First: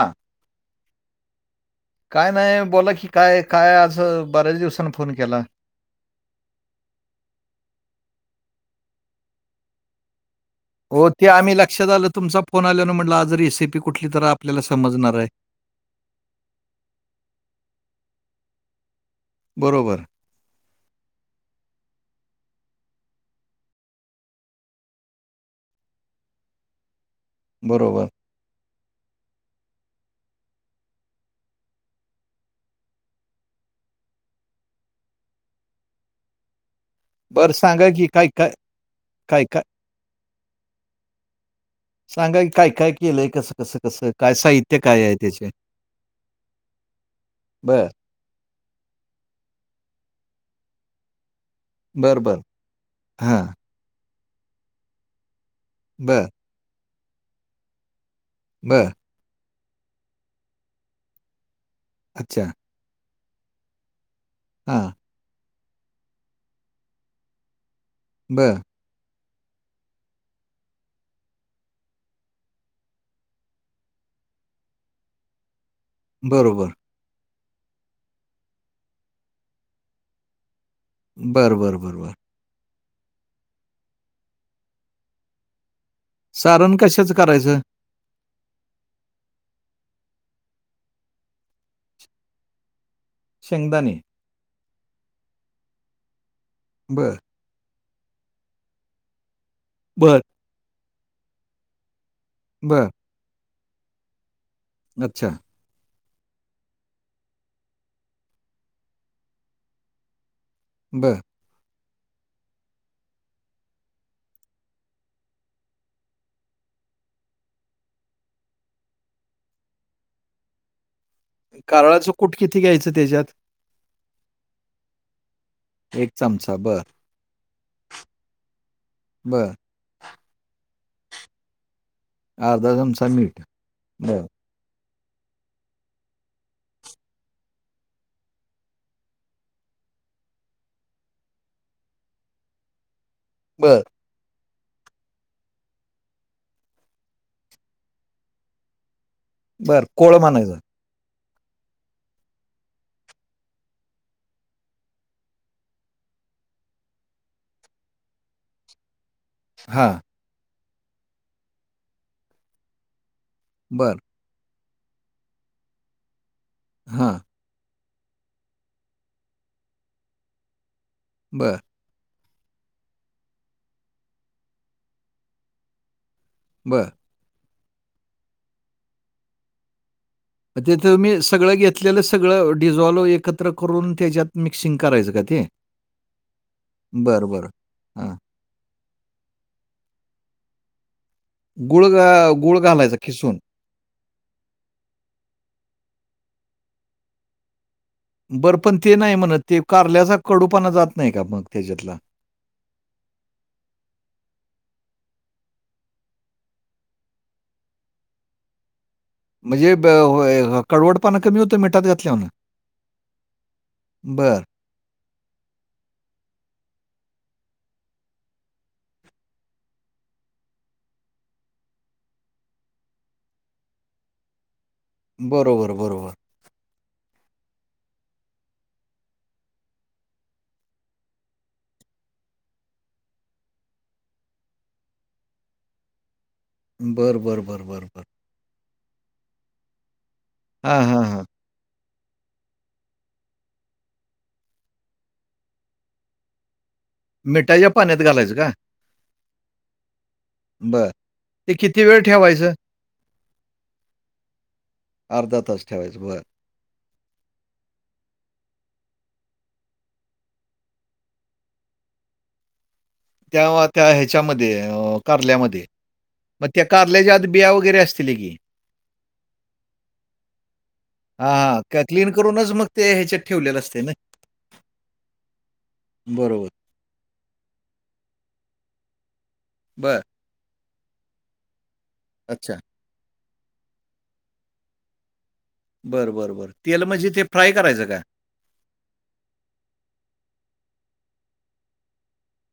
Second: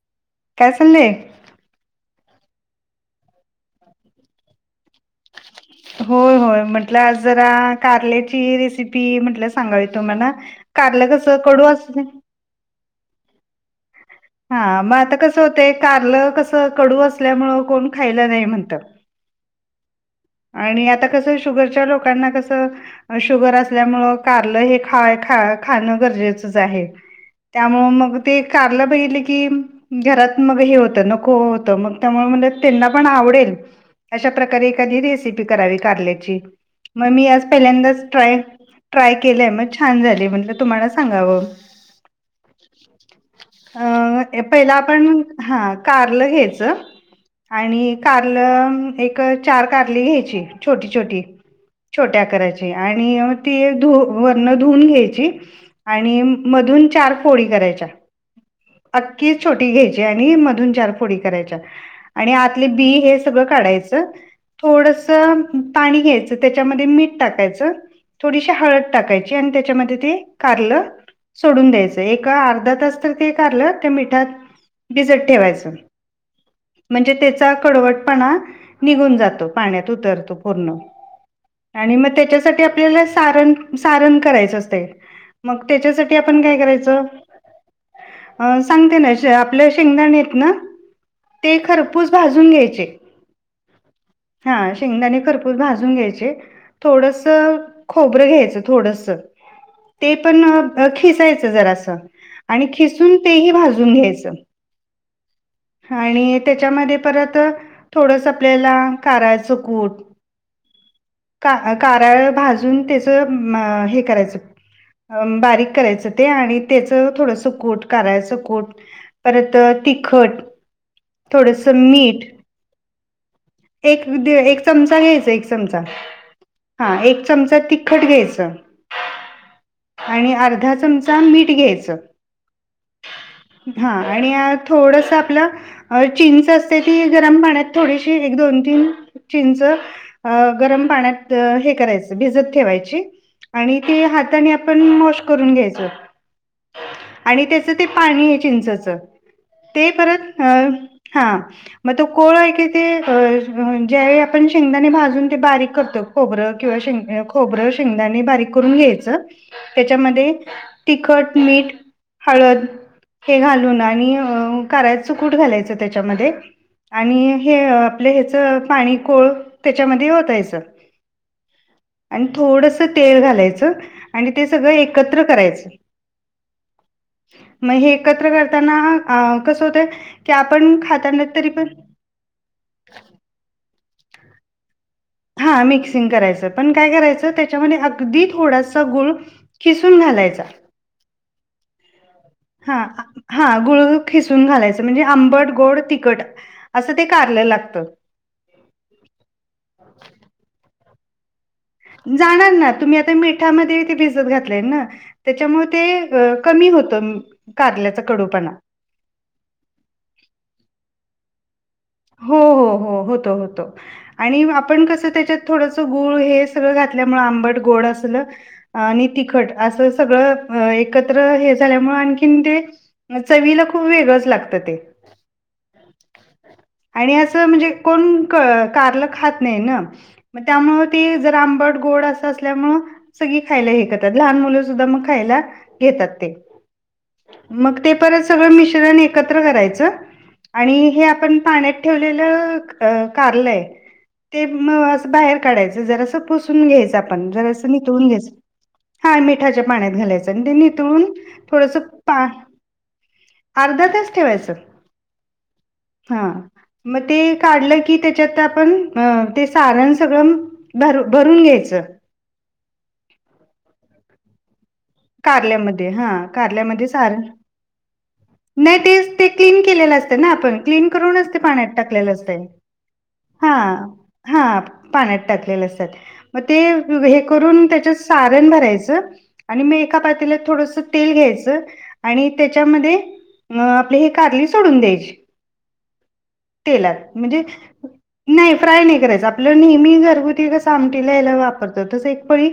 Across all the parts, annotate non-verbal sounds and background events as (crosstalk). हां. काय चाललंय? काय नाही बोला की काय काय आज बऱ्याच दिवसांनी फोन केला? होय होय म्हंटलं आज जरा कार्लेची रेसिपी म्हटल सांगावी तुम्हाला. हो कारलं ते कसं आम्ही कडू लक्षात असत आलं तुमचा फोन आलो ना म्हटलं आज रेसिपी कुठली तर आप हा मग आता कसं होतंय कारलं कसं कडू असल्यामुळ कोण खायला नाही म्हणतात. बरोबर आणि आता कसं शुगरच्या लोकांना कसं शुगर असल्यामुळं कारलं हे खा खा खाणं गरजेचंच आहे. त्यामुळं बरोबर. मग ते कारलं बघितलं की घरात मग हे होत नको होतं मग त्यामुळे म्हंटल त्यांना पण आवडेल अशा प्रकारे एखादी रेसिपी करावी कारल्याची. मग मी आज बरं सांगा पहिल्यांदाच की काय ट्राय काय ट्राय काय केलाय काय मग छान झाली. म्हटलं तुम्हाला सांगावं सांगा की काय काय केलंय? कसं कसं कसं? काय अं पहिला साहित्य काय आहे आपण त्याचे? हा कारल घ्यायचं बरं, आणि कारलं एक चार कारली घ्यायची छोटी छोटी बरं, छोट्या बरं. करायची आणि हां. ती वरण धून घ्यायची आणि बरं, मधून चार फोडी करायच्या. बर नक्की छोटी घ्यांयची आणि मधूंन चार फोडी करांयच्या आणि अच्छा. आली बी हे सगळं काढायचं हां. थोडं सं गरमं पाणी घ्यायचं त्यांच्यामध्ये मीठ टाकायचं थोडी बरं. हळंद टाकांयची आणि त्यांच्यामध्ये ते कारलं सोडूंन द्यायचं एक अर्धा तांस तरं ते कारलं तरं मिठांत भिजतं ठेवायचं बरोबर म्हणजे त्यांचा कडवटंपणा निघूंन जातो पाण्यांत उतरतो पूर्ण बरं, बरं, आणि बरं, मंग बरं. त्यांच्या आपल्या स संण करायचं असं मं त्यांच्या आपणं कायं सारण करायचं कशाचं करायचं? सांगते ना आपल्या शेंगदाणे आहेतं नां ते खरपूंस भाजूंन घ्यायचे शेंगदांणे हां शेंगदांणे खरपूंर भाजूंन घ्यायचे बरं, थोडंसं खोबरं घ्यायचं थोडंसं ते बरं, पणं खिसायचं जरां असं आणि बरं. खिसूंन तेही भाजूंन घ्यायचं अच्छा आणि त्यांच्यामध्ये परंत थोडंसं आपल्यांला करांयचं कूंट (unintelligible) बरं कां कांरळ भाजूंन त्यांचं हे करायचं अं बारीक करायचं ते आणि त्याचं थोडंस कूंट करायचं कूंट परंत तिखंट थोडंसं कारळाचं मीठ कूट किती घ्यायचं त्याच्यात? एक एक चमचा घ्यांयचा एक चमचा एक चमचा बर हां एक चमचा तिखंट घ्यायचं बर आणि अर्धा चमचा मीठ घ्यायचं अर्धा चमचा मीठ हां बर आणि थोडंसं आपलं अं चिंच असते ती गरमं पाण्यांत थोडीशी एक दोन तीनं चिंच अं गरमं पाण्यांत हे करायचं भिजतं ठेवांयची आणि बर ती हातांने आपणं करूं घ्यायचं आणि त्याचं ते पाणी आहे चिंचच ते बर कोळ परंत म्हणायचं अं हां मंग तो कोळं आहे की ते ज्यांवेळी आपणं शेंगदांणे भाजूंन ते बारीक करतो खोबरं किंवा शेंगदाणे खोबरं शेंगदाणे बारीक करूंन घ्यायचं हां त्यांच्यामध्ये तिखंट मीठ हळंद हे घालूंन बर आणि करांयच कूंट घालायचं त्यांच्यामध्ये हां आणि हे आपलं ह्यांचं पाणी कोळं त्यांच्यामध्ये ओतांयचं बरं आणि थोडंसं तेल घालायचं आणि ते सगळं एकत्रं करायचं बरं मंग हे एकत्रं करतांना अं कसं होतंय की आपण तिथं मी खाताना तरी सगळं पण घेतलेलं सगळं डिझॉल्व एकत्रं करूंन त्यांच्यात मिक्सिंग करायचं कां हां मिक्सिंग करायचं पणं कायं करायचं बरं त्यांच्यामध्ये हां अगदींच थोडांसा गुंळ किसूंन घालांयचा गुंळयां हां हां गुळ खिसून घालायचं म्हणजे आंबट गोड तिखट असं ते कारलं लागतं. बरं पण ते नाही म्हणत ते कारल्याचा कडूपणा जात नाही का मग त्याच्यातला? जाणार ना तुम्ही आता मिठामध्ये ते भिजत घातलेय ना त्याच्यामुळे ते कमी होतं कारल्याचा कडूपणा. म्हणजे ब अ हे कडवड पणा कमी होत मिठात घ हो हो हो होत होत बर आणि अप पण कसं त्याच्यात थोडंसं गुळ हे सगळं घातल्यामुळ आंबट गोड असल आणि तिखट असं सगळं एकत्र हे झाल्यामुळे आणखीन ते मग चवीला खूप वेगळंच लागतं ते. बरोबर बरोबर. आणि असं म्हणजे कोण क कारल खात नाही ना. मग त्यामुळ ते जर आंबट गोड असं असल्यामुळ सगळी खायला हे करतात लहान मुलं सुद्धा मग खायला घेतात ते. बर बर बर मग बर ते बर परत सगळ मिश्रण एकत्र करायच आणि हां हे हां हां आपण पाण्यात ठेवलेलं अ कारलंय ते मग असं बाहेर काढायचं जरा अस पुसून घ्यायचं आपण जरासं मिठाच्या पाण्यात नितळून घालायचं घ्यायचं. का हा मिठाच्या पाण्यात घालायचं आणि ते बरं. नितळून ते थोडस किती वेळ पा ठेवायचं? अर्धा तास ठेवायचं अर्धा तास ठेवायचं बरं. हा. मग ते काढलं की त्याच्यात ते आपण अ ते सारण सगळं भर भरून घ्यायचं. त्या त्या ह्याच्यामध्ये अ कारल्यामध्ये हा मग त्या कारल्यामध्ये कारल्याच्या सारण आत बिया वगैरे असत धुतले की. नाही तेच ते क्लीन केलेलं असतं ना आपण क्लीन करूनच ते पाण्यात टाकलेलं असत. करून च मग ते ह्याच्यात ठेव हा हा पाण्यात टाकलेले असतात मग बरोबर. ते हे करून त्याच्यात सारण भरायचं आणि म एका बरं. पातेल्यात थोडस तेल घ्यायच आणि अच्छा. त्याच्यामध्ये अ आपले हे कारली सोडून द्यायची. बरं बरं बरं तेल म्हणजे ते फ्राय करायचं का? नाही फ्राय नाही करायच आपलं नेहमी घरगुती जस आमटीला याला वापरतो तस एक पळी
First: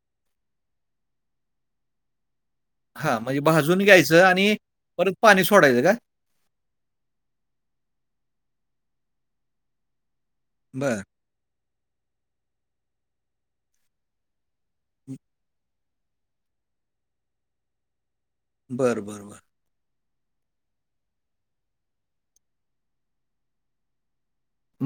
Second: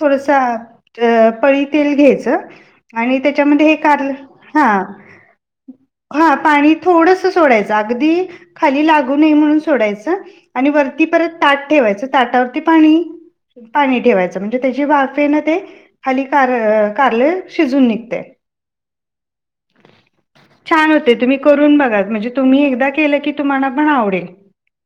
थोडसा पळी तेल घ्यायचं. आणि हां, म्हणजे त्याच्यामध्ये हे भाजून कारल घ्यायचं आणि हा. परत पाणी सोडायच का? हा पाणी थोडस सोडायचं अगदी खाली लागू नाही म्हणून सोडायचं. आणि बरं. वरती परत ताट ठेवायचं ताटावरती पाणी पाणी ठेवायचं म्हणजे त्याची बाफे ना ते खाली कार कारल शिजून निघते. बरं बरं बरं छान होते तुम्ही करून बघा म्हणजे तुम्ही एकदा केलं की तुम्हाला पण आवडेल.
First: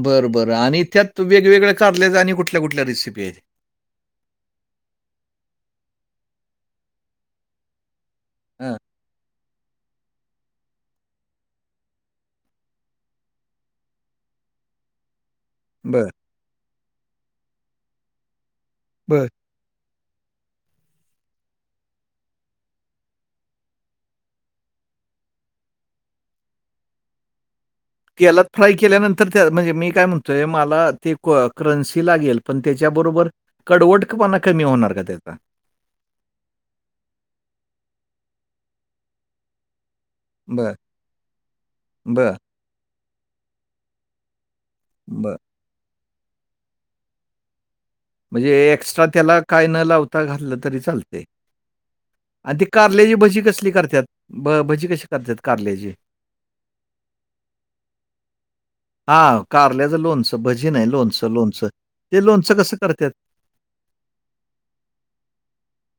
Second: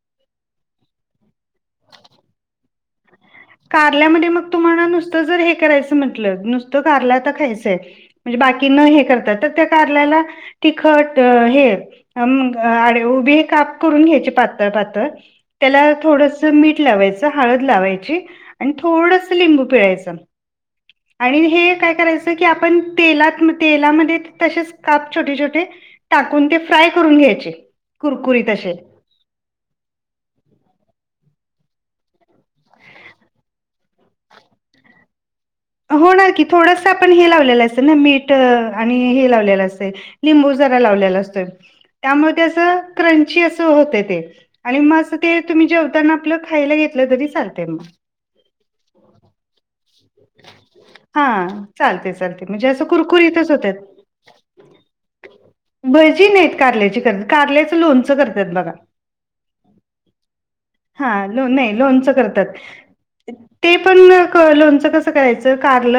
बरं बरं आणि त्यात वेगवेगळ्या कारल्याचा आणि कुठल्या कुठल्या रेसिपी आहेत? कारल्यामध्ये मग तुम्हाला नुसतं जर हे करायचं म्हंटलं नुसतं कारला तर खायचंय म्हणजे बाकी हां. न हे करतात तर त्या कारल्याला तिखट हे म उभे हे काप करून घ्यायचे पातळ पातळ त्याला बरं, थोडस मीठ लावायचं हळद लावायची आणि बरं. थोडस लिंबू पिळायचं (inaudible) आणि हे काय करायचं की आपण तेलात तेलामध्ये तसेच काप छोटे छोटे टाकून ते फ्राय करून घ्यायचे. केलात कुरकुरीत फ्रा असे केल्यानंतर तर त्या म्हणजे मी काय म्हणतोय मला ते करन्सी लागेल पण त्याच्याबरोबर कडवटपणा कमी होणार का त्याचा? होणार की थोडस आपण हे लावलेलं असे ना मीठ आणि हे लावलेलं असेल लिंबू बरं, जरा लावलेला असतोय बरं, त्यामध्ये असं क्रंची असं होते ते आणि म अस बरं. ते तुम्ही जेवताना आपलं खायला घेतलं तरी चालते मग म्हणजे एक्स्ट्रा त्याला काय न लावता घाललं तरी चालत हा चालते चालते आणि ते म्हणजे असं कारल्याची भजी कुरकुरीतच कसली होतात करतात भजी कशी करतात कारल्याची? भजी नाहीत कारल्याची करत कारल्याचं लोणचं करतात बघा हा कारल्याचं लोनचं भजी नाही आहे. हा लोनचं लो लोनचं नाही लोणचं ते करतात. लोनचं कसं करतात? ते पण लोणचं कसं करायचं कारल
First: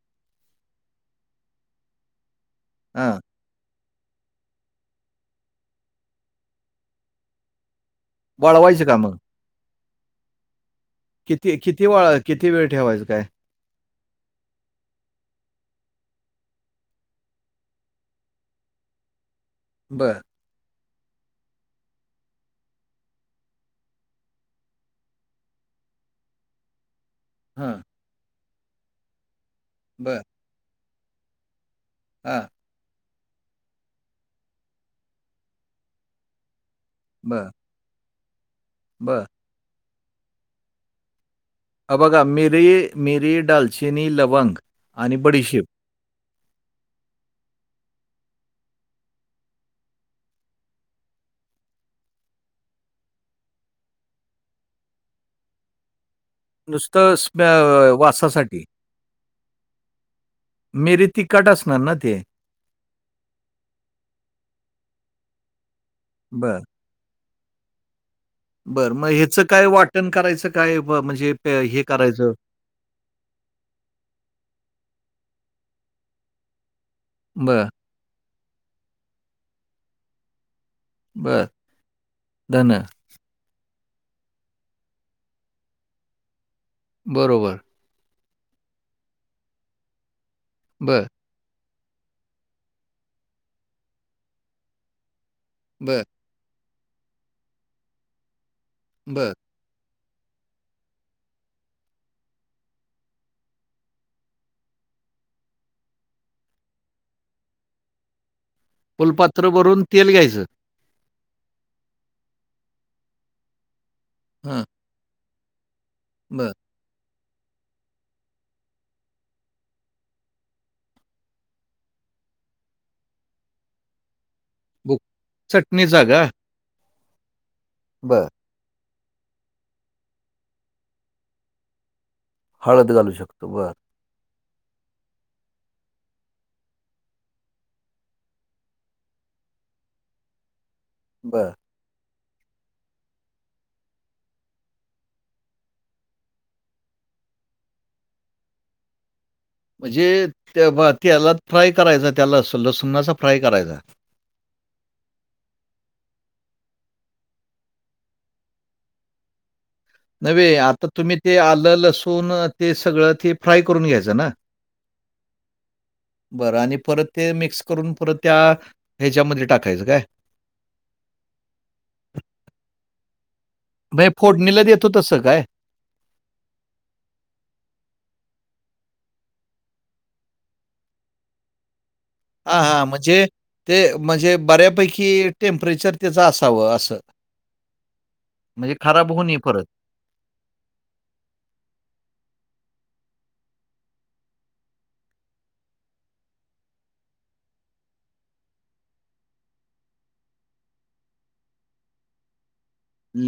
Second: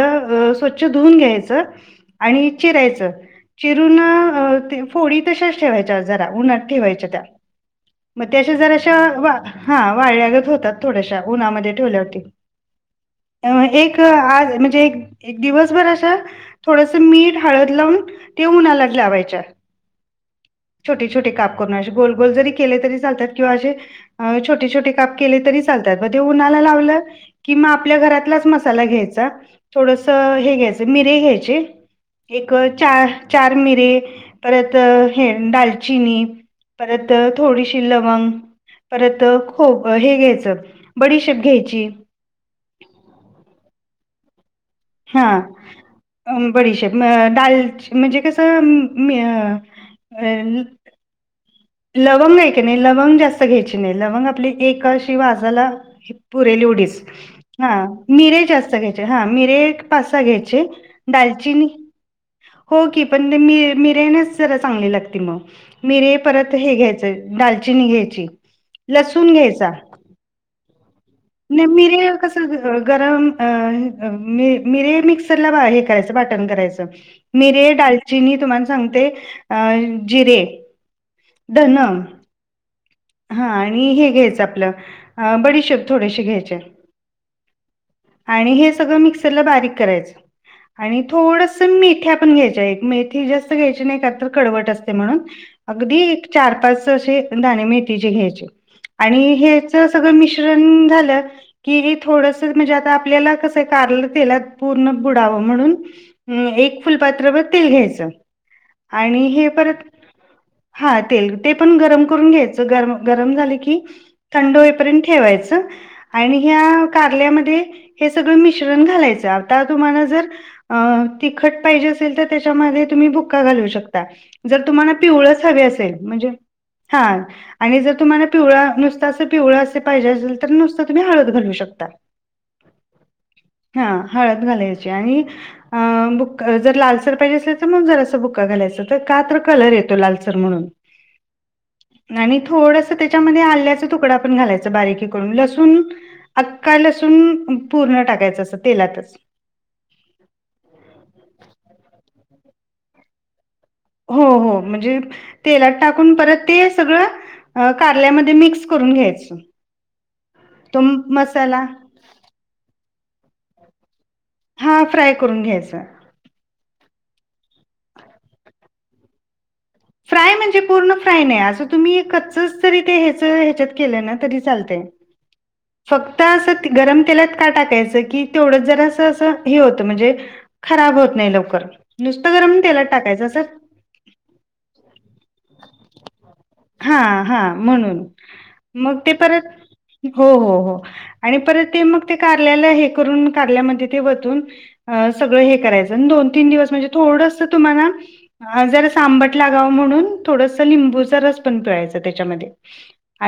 स्वच्छ धुवून घ्यायचं आणि चिरायच हां, चिरून फोडी तशाच ठेवायच्या जरा उन्हात ठेवायच्या त्या मग तेश जर वळवायचं अशा का मग? हा वाळ्यागत होतात थोड्याश्या किती उन्हामध्ये किती ठेवल्या वळ होती किती वेळ ठेवायचं काय? एक आज म्हणजे एक एक दिवसभर अशा थोडस मीठ हळद लावून ते उन्हालात लावायच्या. बरं. छोटे छोटे काप करून असे गोल गोल जरी केले तरी चालतात किंवा असे छोटे छोटे काप केले तरी चालतात मग ते उन्हाला लावलं कि म हां, आपल्या घरातलाच मसाला घ्यायचा थोडस बरं, हे घ्यायच मिरे घ्यायचे हां, एक चार चार मिरे परत हे दालचिनी परत बरं, थोडीशी लवंग बरं. परत हो हे घ्यायचं बडीशेप घ्यायची अ, बघा मिरे, मिरे, डलचिनी, लवंग आणि हा. बडीशेप. बडीशेप डालची म्हणजे कसं लवंग नाही की नाही लवंग जास्त घ्यायची नाही लवंग आपली एकशी वाजाला पुरेल एवढीच नुसतं स्मे हा अ, मिरे वासासाठी. जास्त घ्यायचे हा मिरे पासा घ्यायचे मिरी तिखट दालचिनी असणार ना ते? हो की पण मिरेच जरा चांगली लागते मग मिरे परत बरं, हे घ्यायचं दालचिनी घ्यायची बरं मग लसूण हचं काय घ्यायचा वाटण करायचं काय म्हणजे? प नाही हे मी रे करायचं? कसं. गरम मिरे मिक्सरला हे करायचं वाटण करायचं बरं, मिरे दालचिनी तुम्हाला सांगते अ जिरे बरं. धन. धनं. हा आणि हे घ्यायचं आपलं बडिशोब थोडेसे घ्यायचे बरोबर. आणि हे सगळं मिक्सरला बारीक करायचं आणि बरं, थोड मेथी आपण घ्याय मेथी जास्त घ्यायची नाही कडवट असते म्हणून बरं, अगदी चार पाच असे दणे मेथीचे घ्यायचे आणि बरं. हे सगळं मिश्रण झाल की थोड म्हणजे आता आपल्याला कस कारल तेलात पूर्ण बुडावं म्हणून हम्म एक फुलपात्रभर तेल घ्यायचं. आणि हे फुलपात्र परत भरून तेल घ्यायचं. हा तेल. ते पण गरम करून घ्यायचं. गरम गरम झाले की, थंड हं, होईपर्यंत ठेवायचं. आणि बरं. ह्या कारल्याम ध्ये हे सगळं मिश्रण घालायच. आता तुम्हाला जर अ तिखट पाहिजे असेल, तर त्याच्यामध्ये तुम्ही बुक्का घालू शकता. जर तुम्हाला बुक पिवळच हवी असेल. चटणीचा का? म्हणजे हा. आणि जर तुम्हाला बरं. पिवळ नुस असं पिवळ अस पाहिजेल. तर नुसं तुम्ही हळद घालू शकता. हळद घालू शकतो. बरं. ह हळद घालायची आणि बुक्क जर लालसर पाहिजे असेल, तर मग जरासं बुक्का घालायचं. त का तर कलर येतो लाल सर म्हणून. बरं. आणि थोडस त्याच्यामध्ये आल्याचा तुकडा पण घालायचा. बारीकी हे करून. लसूण अक्का लसूण पूर्ण टाकायचा असं. तेलातच. म्हणजे त्या तेलात फ्राय करायचा. त्या ल लसुणाचा फ्राय करायचा. हो हो म्हणजे तेलात टाकून. परत ते सगळं कारल्यामध्ये मिक्स करून घ्यायचं. नव्हे तो आता तुम्ही ते मसाला आलं लसून ते सगळं ते फ्राय करून घ्यायचं ना? हा फ्राय करून घ्यायच. बरं आणि परत ते मिक्स करून, परत त्या ह्याच्यामध्ये टाकायचं काय? फ्राय म्हणजे पूर्ण फ्राय नाही. असं तुम्ही कच्चच जरी ते ह्याच ह्याच्यात केलं म्हणजे ना, तरी फोडणीला चालते. देतो तसं काय? फक्त असं गरम तेलात का टाकायचं? की तेवढंच जरा असं असं हे होतं. म्हणजे खराब होत नाही लवकर. नुसतं हा गरम हां तेलात म्हणजे टाकायचं असं ते म्हणजे बऱ्यापैकी टेम्परेचर त्याच असावं असं. हां, हां. म्हणून. म्हणजे मग खराब ते होणी परत. हो हो हो. आणि परत ते मग ते कारल्याला हे करून, कारल्यामध्ये ते वतून सगळं हे करायचं. अन दोन तीन दिवस म्हणजे थोडंस तुम्हाला जरा संबट लागावं म्हणून, थोडस लिंबूचा रस पण पिळायचा त्याच्यामध्ये.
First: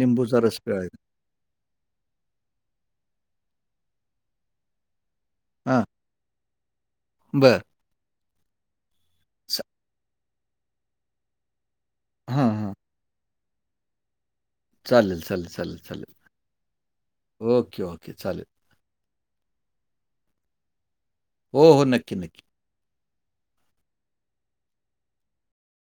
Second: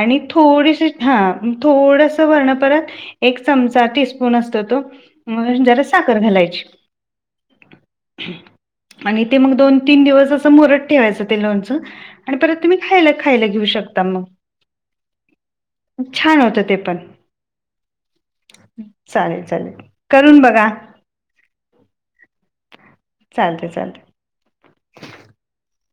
आणि रस थोडीसे, पिळायचा. हा. थोडस वरण परत एक चमचा टीस्पून असत तो. जरा हां, सा खर घालायची. बरं. आणि ते मग स दोन तीन दिवस असं, मुरत ठेवायचं ते लोणचं. आणि हां, परत हां. तुम्ही खायला खायला घेऊ शकता मग. चालेल चालेल चालेल चालेल. छान होत ते पण. Okay, okay. चालेल. चालेल चालेल. करून बघा. हो हो. नक्की नक्की. चालत चालतं.